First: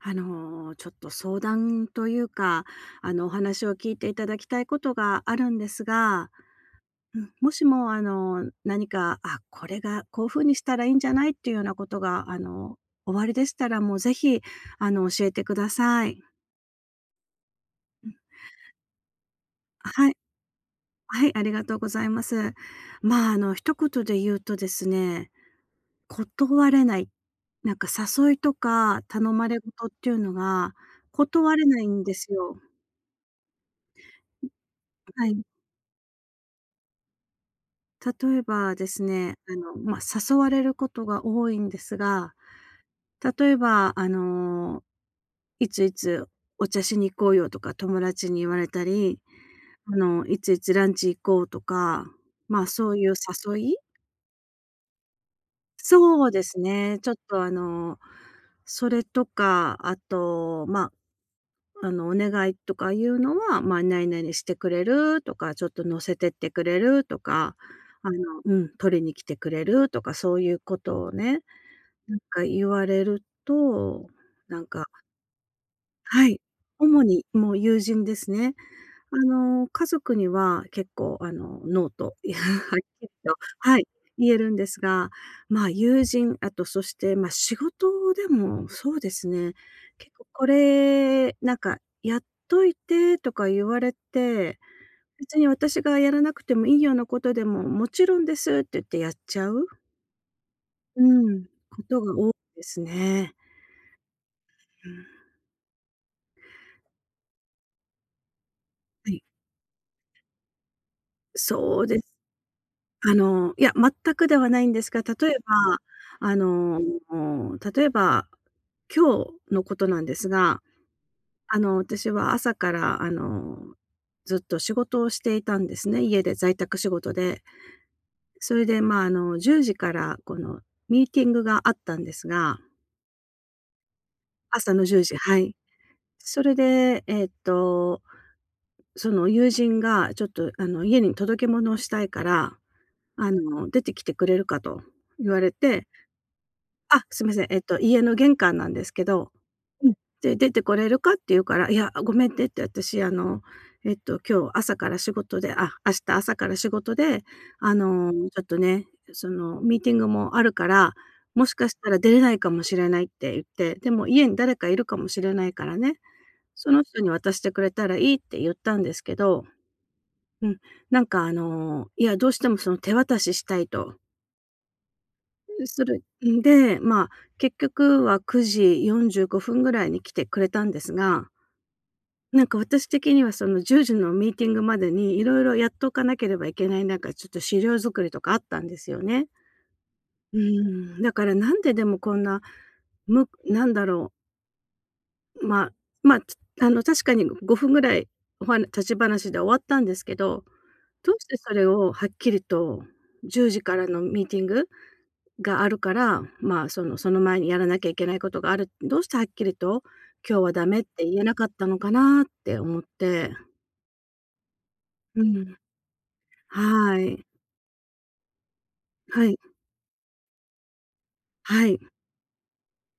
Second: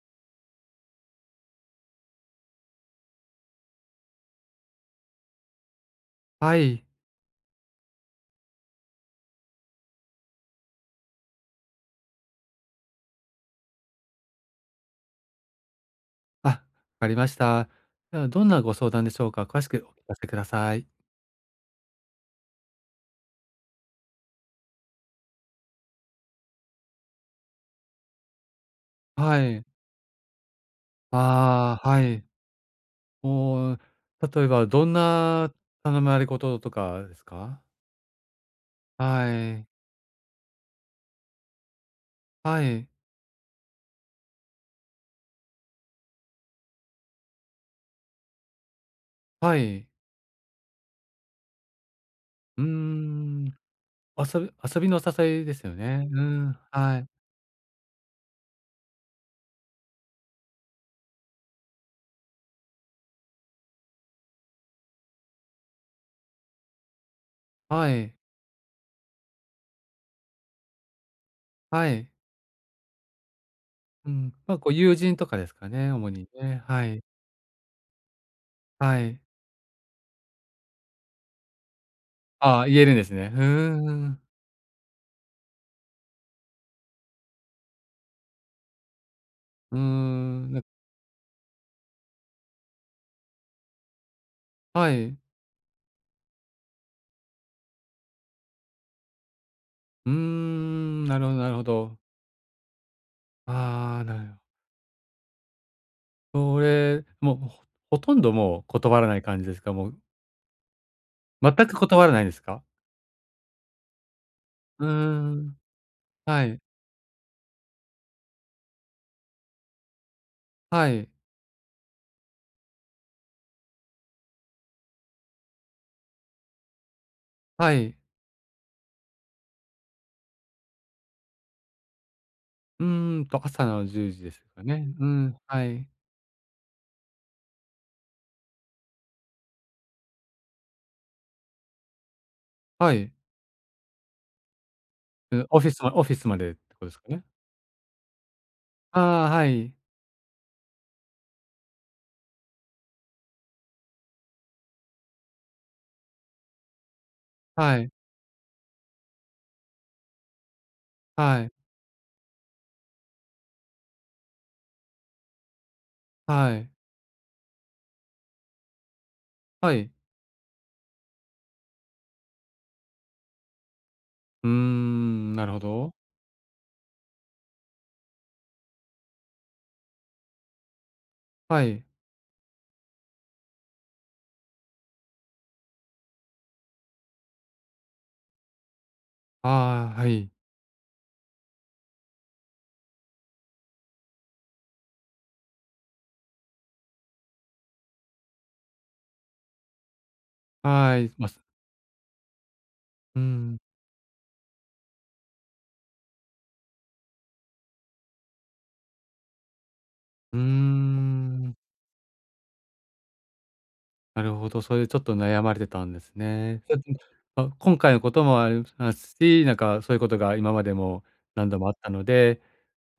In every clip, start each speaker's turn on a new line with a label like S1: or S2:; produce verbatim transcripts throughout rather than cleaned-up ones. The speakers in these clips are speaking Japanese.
S1: あの、ちょっと相談というか、あの、お話を聞いていただきたいことがあるんですが、
S2: はい。
S1: うん、もしも、あの、何か、あ、これがこういう風にしたらいいんじゃないっていうようなことが、あの、おありでしたら、もうぜひ、あの、教えてください。
S2: あ、わかりました。では、どんなご相談でしょうか？詳しくお聞
S1: は
S2: か
S1: い。
S2: せください。
S1: はい、ありがとうございます。まあ、あの、一言で言うとですね、断れない、なんか誘いとか頼
S2: は
S1: まれ
S2: い。
S1: 事っていうのが断れ
S2: あ
S1: ない
S2: あ、は
S1: んで
S2: い。
S1: すよ。
S2: もう、例えばどん
S1: はい。
S2: な頼まれごととかですか？
S1: 例えばですね、あ
S2: はい。
S1: の、まあ、誘われることが多いんですが、
S2: はい。
S1: 例えば、あの、いついつお茶しに行こうよとか友達に言われたり、
S2: はい。
S1: あの、いついつランチ行こうとか、
S2: うー
S1: ま、そういう
S2: ん。
S1: 誘い、
S2: 遊び遊びのお誘いですよね。う
S1: そうで
S2: ん、
S1: す
S2: は
S1: ね。
S2: い。
S1: ちょっとあの、それとか、あと、まあ、あの、お願いとかいうのは、まあ、何々してくれるとか、ちょっと乗せてってくれるとか、
S2: は
S1: あ
S2: い。
S1: のうん、取りに来てくれるとか、そういうことをね、
S2: はい。
S1: なんか言われると、
S2: うん。まあ、
S1: なん
S2: ご
S1: か、
S2: 友人とかですかね、主に
S1: はい、
S2: ね。はい。
S1: 主にもう友人ですね。
S2: は
S1: あ
S2: い。
S1: の、家族には結構、あの、ノーと、いや、は
S2: ああ、言
S1: っ
S2: えるん
S1: き
S2: で
S1: り
S2: すね。
S1: と、
S2: うー
S1: はい、
S2: ん。
S1: 言えるんですが、まあ、友人、あとそして、まあ、仕事でもそうですね、
S2: うー
S1: 結構こ
S2: ん。な
S1: れ、なんか「やっといて」とか言われて、
S2: はい。
S1: 別に私がやらなくてもいいようなことでも「もちろんです」って言ってやっちゃう、
S2: うーん、なる
S1: う
S2: ほど
S1: ん、
S2: なるほ
S1: こ
S2: ど。
S1: とが多いですね。
S2: ああ、なるほど。
S1: うん、
S2: それ、もう、ほほとんどもう断ら
S1: は
S2: ない
S1: い、
S2: 感じですか？もう全く
S1: そうです。
S2: 断らないですか？
S1: あの、いや、全くではないんで
S2: うー
S1: すが、例え
S2: ん、
S1: ば、あ
S2: はい、
S1: の、例えば、今日のことなんですが、
S2: はい、
S1: あの、私は朝から、あの、ずっと仕事をしていたんですね。家で在宅仕事で。
S2: はい。
S1: それで、まあ、あの、じゅうじからこのミーティングがあったんですが、
S2: うーんと、朝のじゅうじですか
S1: 朝の
S2: ね。
S1: 10
S2: う
S1: 時、
S2: ん、
S1: はい。
S2: はい、
S1: それで、えっと、その友人がちょっと、あの、家に届け物をしたいから、
S2: はい。
S1: あの、出てきてくれるかと言
S2: う
S1: わ
S2: ん、
S1: れ
S2: オフィス
S1: て、
S2: まオフィスまでってことですか
S1: あ、
S2: ね？
S1: すいません。えっと、家の玄関なんです
S2: あ
S1: け
S2: あ、
S1: ど、
S2: はい、
S1: うん。で、「出てこれるか？」って言うから、「いや、ごめんね」って、「私、あの、えっと、今日朝から仕事で、あ、明日朝から仕事で、あ
S2: はい、
S1: の、ちょっとね、その、ミーティングもあるから、
S2: は
S1: も
S2: い、
S1: しかしたら出れないかもしれない」って言って、「でも家に誰かいるかもしれないからね、
S2: はい、
S1: その人に渡してくれたらいい」って言ったんですけど、
S2: はい。
S1: うん、なんか、あの、「いや、どうしても、その、手渡ししたい」と。
S2: うーん、なるほ
S1: す
S2: ど。
S1: るんで、まあ、結局はくじよんじゅうごふんぐらいに来てくれたんですが、
S2: はい。
S1: なんか私的にはそのじゅうじのミーティングまでにいろいろやっとかなければいけない、なんかちょっと資料作りとかあったんですよね。
S2: ああ、はい、
S1: うん、だからなんででもこんな、むなんだろう、まあ、まあ、つあの確かにごふんぐらいおは立ち話で終わったんですけど、
S2: はい、
S1: どうし
S2: ま
S1: て
S2: す。
S1: それをはっきりと
S2: うー
S1: 10
S2: ん、
S1: 時からのミーティングがあるから、まあ、そのその前にやらなきゃいけないことがある。どうしてはっきりと
S2: うー
S1: 「今日はダメ」って言えなかっ
S2: ん。
S1: たのかなって思って。
S2: なるほど、それでちょっと
S1: う
S2: 悩ま
S1: ん。
S2: れてたんですね。
S1: はい。
S2: そあ、今回のこともあります
S1: はい。
S2: し、なんかそういうことが今までも何度
S1: は
S2: もあっ
S1: い。
S2: たので、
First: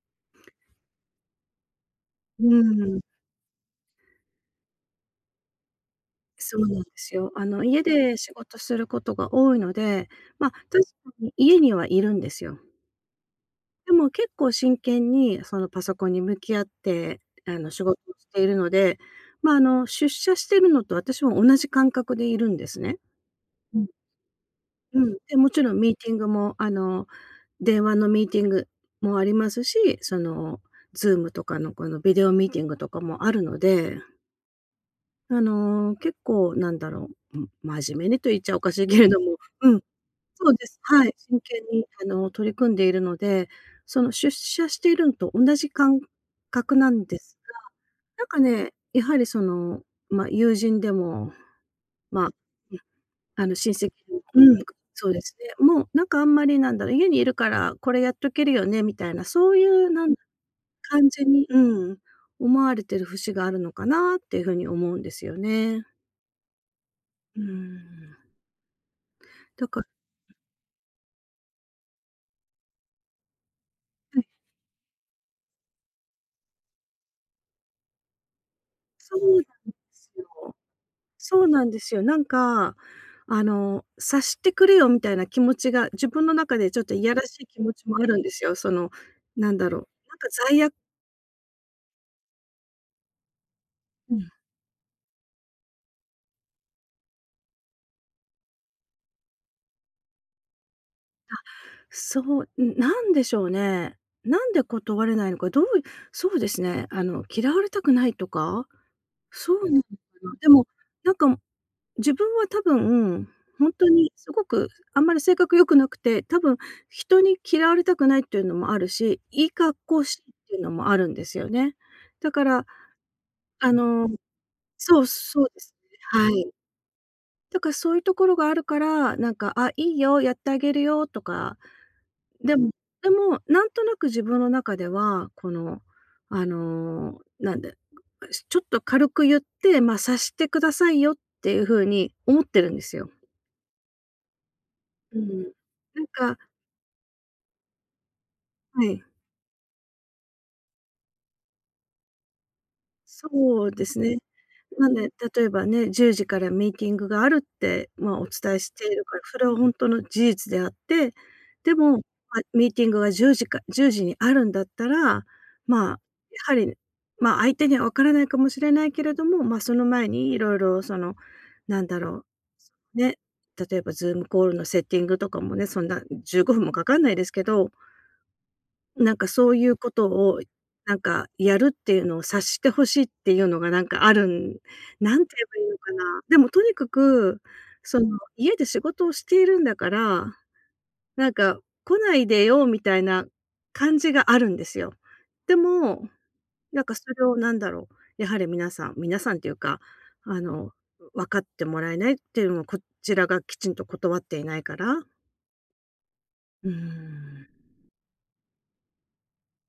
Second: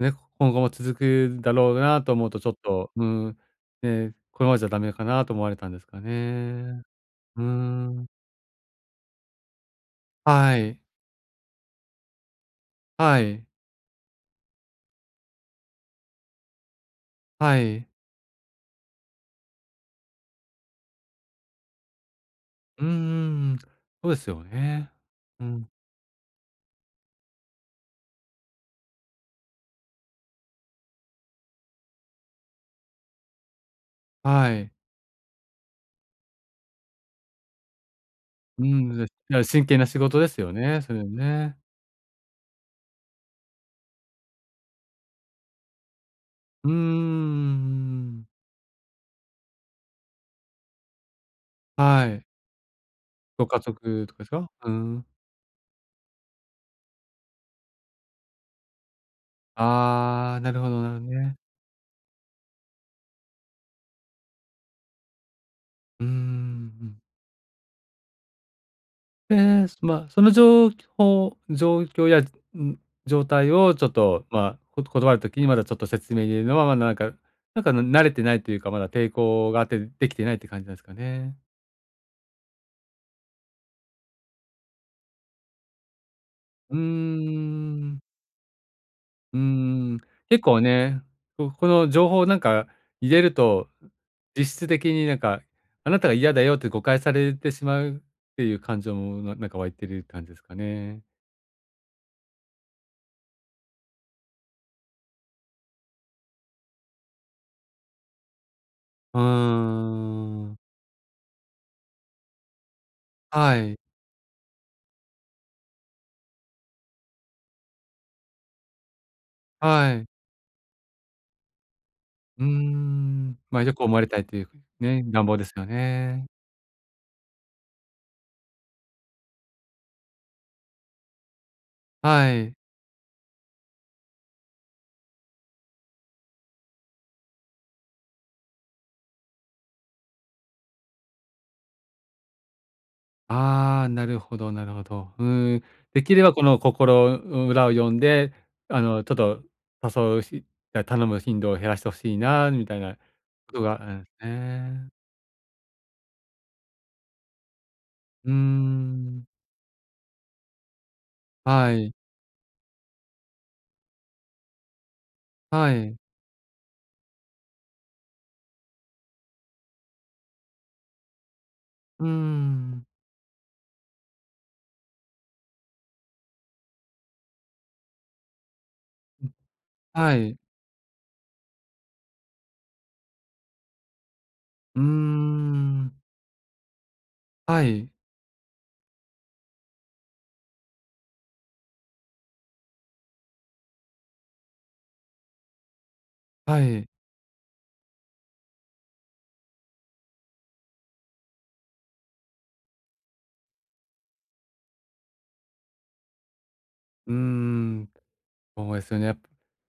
S2: ね、今後も続くだろうなと思うと
S1: う
S2: ちょっと、
S1: ん。
S2: うん、ね、このままじゃダメかなと思われたんですか
S1: そうなん
S2: ね。
S1: ですよ。
S2: う
S1: あの、家
S2: ん。
S1: で仕事することが多いので、ま、
S2: は
S1: 確
S2: い。
S1: かに家にはいるんですよ。
S2: はい。
S1: でも結構真剣にそのパソコンに向き合って、
S2: は
S1: あの、仕
S2: い。
S1: 事をしているので、ま、ああの、出社してるのと私も同じ感覚でいるんです
S2: うん
S1: ね。
S2: うん、そうですよね。
S1: うん、で、
S2: う
S1: もち
S2: ん。
S1: ろんミーティングも、あの、電話のミーティングもありますし、その、Zoom とかのこのビデオミーティングとかもあるので、
S2: はい。
S1: あの、結構なんだろう、ん、真面目にと言っちゃお
S2: う
S1: かしい
S2: ん、
S1: け
S2: い
S1: れども、
S2: や、真
S1: う
S2: 剣
S1: ん、
S2: な仕事です
S1: そ
S2: よ
S1: うです。
S2: ね、それ
S1: はい、真
S2: ね。
S1: 剣にあの、取り組んでいるので、その出社しているのと同じ感
S2: うー
S1: 覚なんです
S2: うう
S1: が、な
S2: ん。
S1: んかね、やはりその、まあ、友人でも、
S2: はい。
S1: まあ
S2: ご
S1: あの、
S2: 家
S1: 親戚、
S2: 族とかです
S1: う
S2: か？
S1: ん、
S2: うーん。
S1: そうですね。もう、なんかあんまりなんだろう、家にいるからこれやっとけるよねみたいな、そういうなん
S2: ああ、なるほどなる
S1: 感じ
S2: ね。
S1: に、うん、思われてる節があるのかなっていう風に思うんですよね。
S2: うーん、うん。
S1: うん。
S2: で、
S1: だから、
S2: ま、そのじょうきょう状況や、ん、状態をちょっ
S1: は
S2: と、
S1: い、
S2: ま、こ断る時にまだちょっと説明入れるのは、ま、なんかなんか慣れてないというか、まだ抵
S1: そうな
S2: 抗があっ
S1: んで
S2: てで
S1: す
S2: きてないって
S1: よ。
S2: 感じなんですかね。
S1: そうなんですよ。なんか、あの、察してくれよみたいな気持ちが、自分の中で
S2: うー
S1: ちょっといやらしい気持ちも
S2: ん。
S1: あるんですよ。その、
S2: うー
S1: なんだろう、
S2: ん、
S1: なんか
S2: 結構
S1: 罪悪、
S2: ね、ここの情報をなんか入れると、
S1: うん。
S2: 実質的になんか、あなたが嫌だよって誤解されてしまうっていう感情も、ななんか湧いてる感じですかね。
S1: そう、ん、なんでしょうね。なんで断れないのか、どういそうですね、あの、嫌われたくないとか、
S2: う
S1: そうな
S2: ー
S1: のかな。で
S2: ん。
S1: も、なんか、自分は多分、
S2: は
S1: ほん
S2: い、
S1: とにすごくあんまり性格良くなくて、多分人に嫌われたくないっていうのもあるし、いい格
S2: は
S1: 好
S2: い。
S1: したいっていうのもあるんですよね。だ
S2: う
S1: か
S2: ー
S1: ら、
S2: ん。ま、あ
S1: あ
S2: 良く思われ
S1: の
S2: たいという
S1: そ
S2: ね、
S1: う、
S2: 願望
S1: そ
S2: で
S1: う
S2: す
S1: で
S2: よ
S1: すね、
S2: ね。
S1: はい。だからそういうところがあるから、なんか「あ、いいよ、やってあげるよ」とか、
S2: はい。
S1: でもでも、なんとなく自分の中では、この、あの、なんで、ちょっと軽く言って、まあ、察してくださいよっていう風に思ってるんですよ。
S2: ああ、なるほどなるほど。
S1: う
S2: う
S1: ん。
S2: ーん、
S1: な
S2: で
S1: ん
S2: きれば
S1: か、
S2: この心裏を読んで、あ
S1: は
S2: の、
S1: い。
S2: ちょっと誘うしあ、頼む頻度を減らしてほしいなみたいなこと
S1: そう
S2: があ
S1: で
S2: る
S1: す
S2: んで
S1: ね。
S2: す
S1: な
S2: ね。
S1: んで、例えばね、じゅうじからミーティングがあるって、まあ、お
S2: うー
S1: 伝えしているから、
S2: ん、
S1: それは本当の事実であって、
S2: は
S1: で
S2: い、
S1: も、まあ、ミーティングがじゅうじかいちじにあるんだったら、
S2: は
S1: まあ、
S2: い、
S1: やはり、まあ、相手にはわからないかもしれないけれども、まあ、その前にいろいろその、なんだ
S2: うー
S1: ろ
S2: ん、
S1: う、ね、例えばズームコールのセッティングとかもね、そんなじゅうごふんもかかんないですけど、なんか
S2: ん、
S1: そういうこと
S2: はい、
S1: を、なんかやるっていうのを察してほしいっていうのがなんかあるん、
S2: うー
S1: なんて言えばいいの
S2: ん、
S1: かな。でもとにかく、
S2: はい、
S1: その家で仕事をしているんだから、なんか来ないでよみたいな感じがあるんですよ。でも、
S2: は
S1: なん
S2: い、
S1: かそれをなんだろう、やはり皆さん、皆さんっていうか、あの、分かってもらえないっていうのも、こちらがきちんと断っていないから。うー
S2: うー
S1: ん。
S2: ん。そうですよね。やっぱ、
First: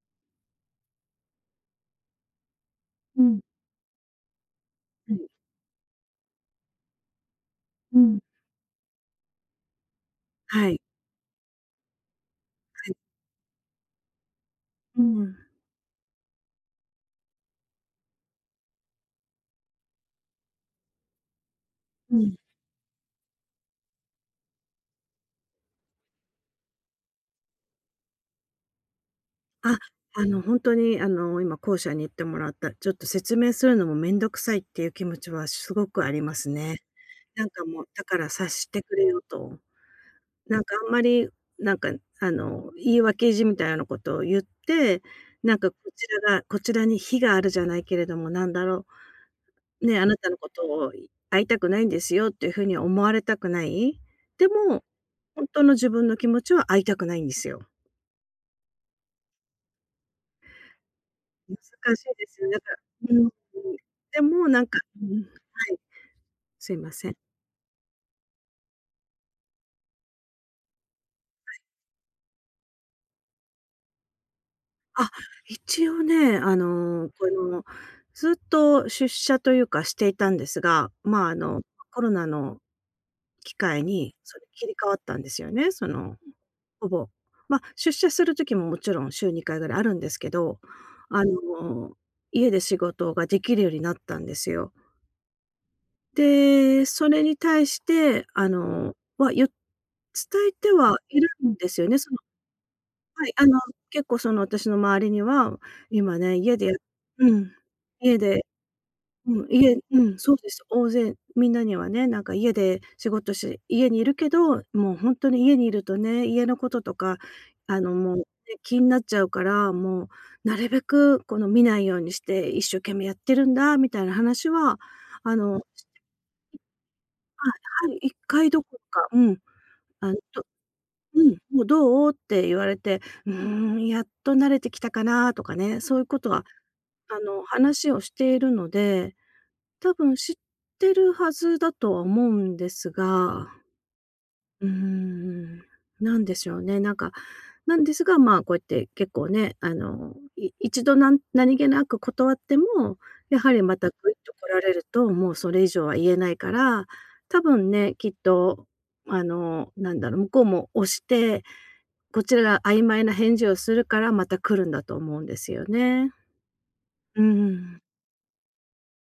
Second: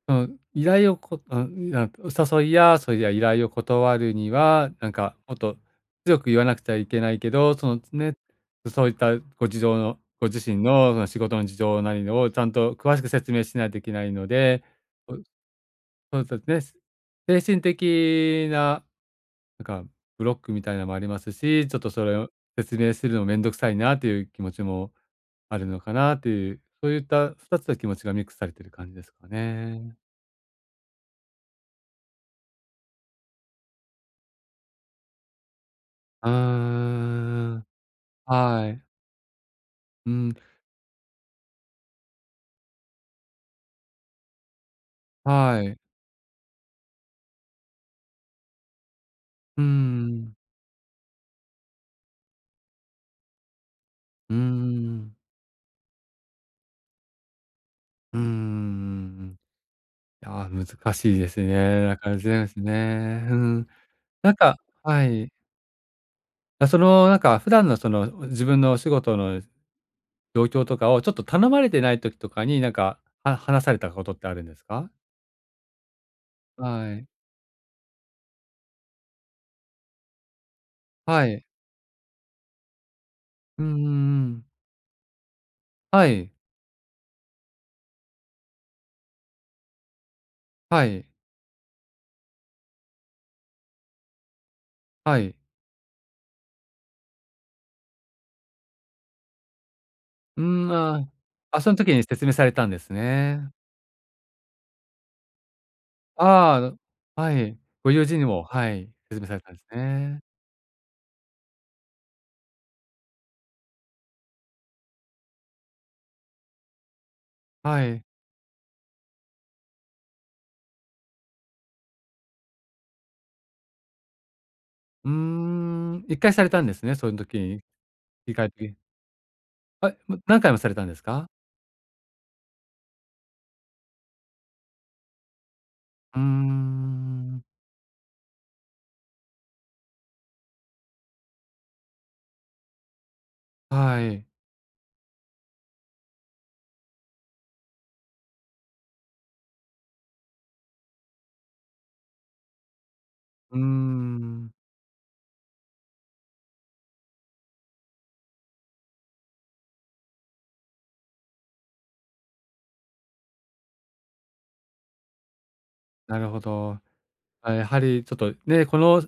S2: その依頼をこあ、なんかお誘いや、そういや依
S1: うん、
S2: 頼を断るには、なん
S1: は
S2: か
S1: い。
S2: もっと強く言わなくちゃいけないけど、その
S1: う
S2: ね、
S1: ん。
S2: そういったご事情のご自身
S1: はい、
S2: のその仕事の事情なりをちゃんと
S1: はい。
S2: 詳しく説明しないといけないので、
S1: う
S2: お
S1: ん。
S2: そうですね、精神的な、なんかブロックみたいなのもありますし、ちょっとそれ
S1: う
S2: を
S1: ん。
S2: 説明するの面倒くさいなという気持ちもあるのかなという、そういったふたつの気持ちがミックスされている感じですか
S1: あ、
S2: ね。
S1: あの、本当に、あの、今後者に言ってもらった、ちょっと説明するのもめんどくさいっていう気持ちはすごくあり
S2: う
S1: ますね。
S2: ー
S1: なんか
S2: ん、
S1: もう、だから察
S2: は
S1: し
S2: い。
S1: てくれよと。
S2: うん、
S1: なんかあんまり、なんか、あの、言い訳意みたいなことを言って、なん
S2: は
S1: かこ
S2: い。
S1: ちらがこちらに非があるじゃないけれども、なんだろ
S2: う
S1: う、ね、あなた
S2: ん、
S1: のことを会いたくないんですよっていうふうに思われたくない。
S2: うー
S1: でも、
S2: ん、
S1: 本当の自分の気持ちは会いたくないんですよ。
S2: うーん。いや、難しいです
S1: 難
S2: ね。だ
S1: しい
S2: から
S1: で
S2: そう
S1: す
S2: で
S1: よね。
S2: す
S1: だから、う
S2: ね。
S1: ん、
S2: うん。
S1: で
S2: なん
S1: も、
S2: か
S1: なんか、
S2: は
S1: うん、は
S2: い。
S1: い、
S2: あ
S1: すい
S2: そ
S1: ま
S2: の、
S1: せん。
S2: なんか、普段のその、自分のお仕事の状況とかを、ちょっと頼まれてない時とかに、なんか、は話されたことってあるんですか？
S1: あ、一応ね、あ
S2: はい。
S1: の、この、ずっと出社というかしていたんですが、
S2: は
S1: まあ、あ
S2: い。
S1: の、コロナの機
S2: うんうん
S1: 会に
S2: う
S1: そ
S2: ん。
S1: れ切り替わったんですよね、そ
S2: は
S1: の、
S2: い。
S1: ほぼ。まあ、出社する時ももちろん週にかいぐらいあるんですけど、
S2: はい。
S1: あの、家で仕事ができるようになったんですよ。
S2: はい。
S1: で、それに対して、あの、は、ゆ
S2: う
S1: 伝え
S2: ーん、
S1: て
S2: あ
S1: は
S2: あ。
S1: いるん
S2: あ、
S1: で
S2: そん
S1: すよ
S2: 時
S1: ね。
S2: に
S1: その、
S2: 説明されたんです
S1: はい、あ
S2: ね。
S1: の、結構その私の周りには、今ね、家で
S2: ああ、
S1: う
S2: は
S1: ん、
S2: い。ご友
S1: 家
S2: 人にも、
S1: で
S2: はい、説明され
S1: うん、
S2: たんです
S1: 家うん、
S2: ね。
S1: そうです。大勢みんなにはね、なんか家で仕事し家にいるけど、もうほんとに家にいるとね、家のこととか、あ
S2: は
S1: の、
S2: い。
S1: もう、ね、気になっちゃうから、もうなるべくこの見ないようにして一生懸命やってるんだみたいな話は、
S2: うー
S1: あの
S2: ん、いっかいされたんですね、その時
S1: は
S2: に、
S1: い、はい、1
S2: 振り
S1: 回どころか、うん、
S2: あ、
S1: あの、
S2: む何
S1: と
S2: 回もされたんです
S1: う
S2: か？
S1: ん、もう「どう？」って言われて、うーん、やっと慣れてきたかなとかね、そういう
S2: う
S1: こ
S2: ー
S1: とは、あ
S2: ん、
S1: の、話をしているので、多分知ってるはずだとは思うんですが、
S2: はい。
S1: うーん、なんでしょうね。なんか、なんですが、まあ、こうやって結構ね、あの、い一度なん何気なく断っても、やは
S2: うー
S1: りまたグいッと来
S2: ん、
S1: られると、もうそれ以上は言えないから、多分ね、きっと、あの、なんだろう、向こうも押して、こちらが曖昧な返事をするから、また来るんだと思うんですよね。
S2: なるほど。
S1: う
S2: あ、やは
S1: ん。
S2: りちょっとね、この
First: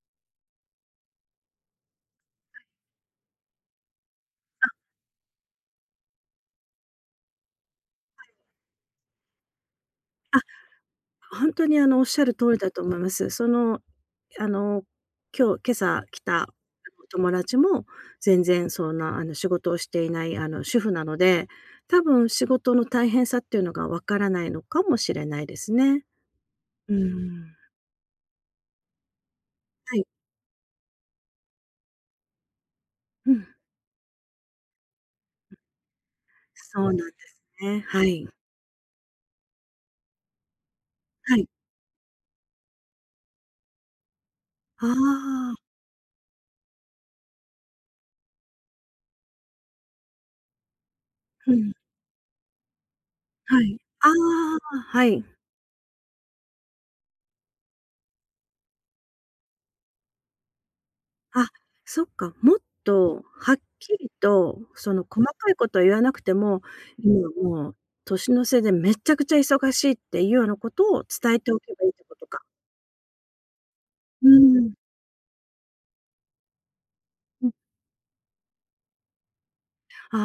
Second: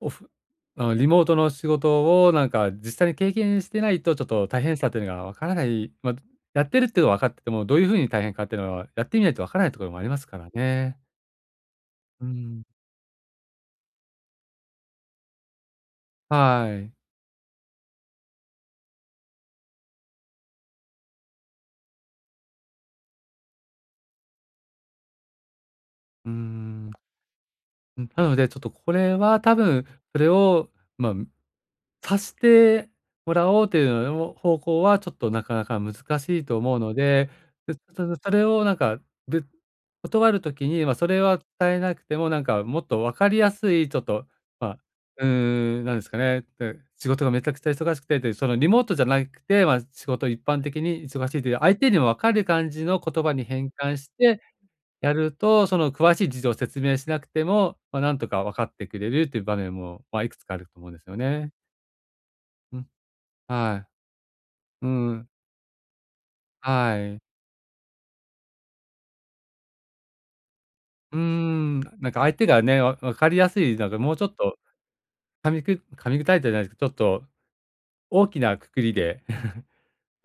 S2: オフあの、リモートの仕事をなんか実際に経験してないと、ちょっと大変さというのがわからない、ま、やってるっていうのは分かってても、どういう風に大変かっていうのは、やってみないとわからないところもありますからね。
S1: 本当にあの、おっし
S2: う
S1: ゃる通り
S2: ん、
S1: だと思います。その、あの、今日今朝来た
S2: はい。
S1: お友達も、全然そんなあの、仕事をしていないあの、主婦なので、多分仕事の大変さっていうのがわからないのかもしれないですね。
S2: うーん、
S1: うん。
S2: うん、なので、ちょっとこれは多分
S1: はい。
S2: それを、まあ、さして
S1: う
S2: も
S1: ん。
S2: らおうというの方向はちょっとなかなか難しいと思う
S1: そうな
S2: の
S1: んで
S2: で、
S1: す
S2: で、
S1: ね。は
S2: そそ
S1: い。
S2: それをなんか、ぶ断る時に、まあ、それ
S1: は
S2: は
S1: い。
S2: 伝えなくても、なんかもっと分かりやすい、ちょっと、まあ、
S1: あ
S2: うー
S1: あ、
S2: ん、なんですかね、で、仕事がめちゃくちゃ忙しくてで、そのリモートじゃなくて、まあ、仕事一般的に忙しいと
S1: う
S2: いう、
S1: ん、
S2: 相手にも分かる感じの言葉に
S1: は
S2: 変
S1: い。
S2: 換
S1: あ
S2: して
S1: あ、は
S2: や
S1: い。
S2: ると、その詳しい事情を説明しなくても、まあ、なんとか分かってくれるっていう場面も、まあ、いくつかあると思うんですよ
S1: あ、
S2: ね。
S1: そっか、もっ
S2: うん、
S1: とはっ
S2: はい。
S1: きりと、
S2: う
S1: その細
S2: ん、
S1: かいことは言わなくても、
S2: はい。
S1: 今もう年の瀬でめちゃくちゃ忙しいっていうようなことを
S2: うー
S1: 伝えておけ
S2: ん、
S1: ばいいって
S2: なん
S1: こ
S2: か
S1: と
S2: 相
S1: か。
S2: 手がね、わ分かりやすい、なんかもうちょ
S1: う
S2: っと
S1: ん。
S2: 噛みく噛み砕いたじゃないですけど、ちょっと
S1: うん。
S2: 大きな括りで、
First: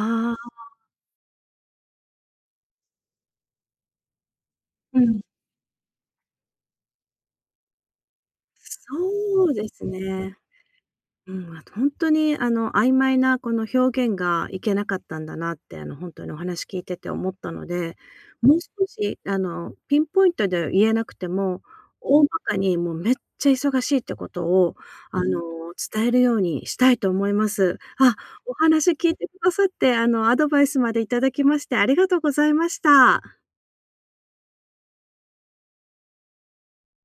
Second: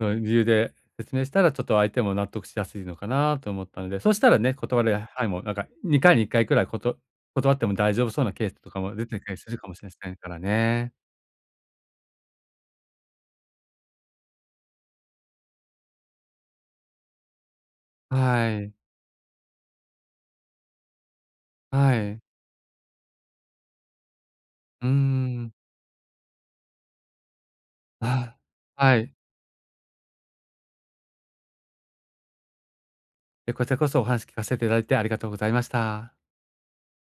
S2: の理由
S1: あ、
S2: で説明したら、ちょっと相手も納得しやすいのかなと思ったので、そしたらね、断る
S1: うん、
S2: 範囲もなんかにかいにいっかいくらいこと断っても大丈夫そうなケースとかも出てきたり
S1: そ
S2: す
S1: う
S2: るか
S1: で
S2: もし
S1: す
S2: れませんか
S1: ね。
S2: らね。
S1: うん、あと本当にあの、曖昧なこの表現がいけなかったんだなって、あの、本当にお話聞いてて思ったので、
S2: は
S1: もう
S2: い、
S1: 少しあの、ピンポイントで言えなくても、
S2: はい。
S1: 大まかにもうめっちゃ忙しいってことを、
S2: うー
S1: あの、
S2: ん。
S1: 伝えるようにしたいと思います。あ、
S2: あ
S1: お話
S2: は
S1: 聞
S2: い。
S1: いてくださって、あの、アドバイスまでいただきましてありがとうございました。
S2: え、こちらこそお話聞かせていただいてありがとうございました。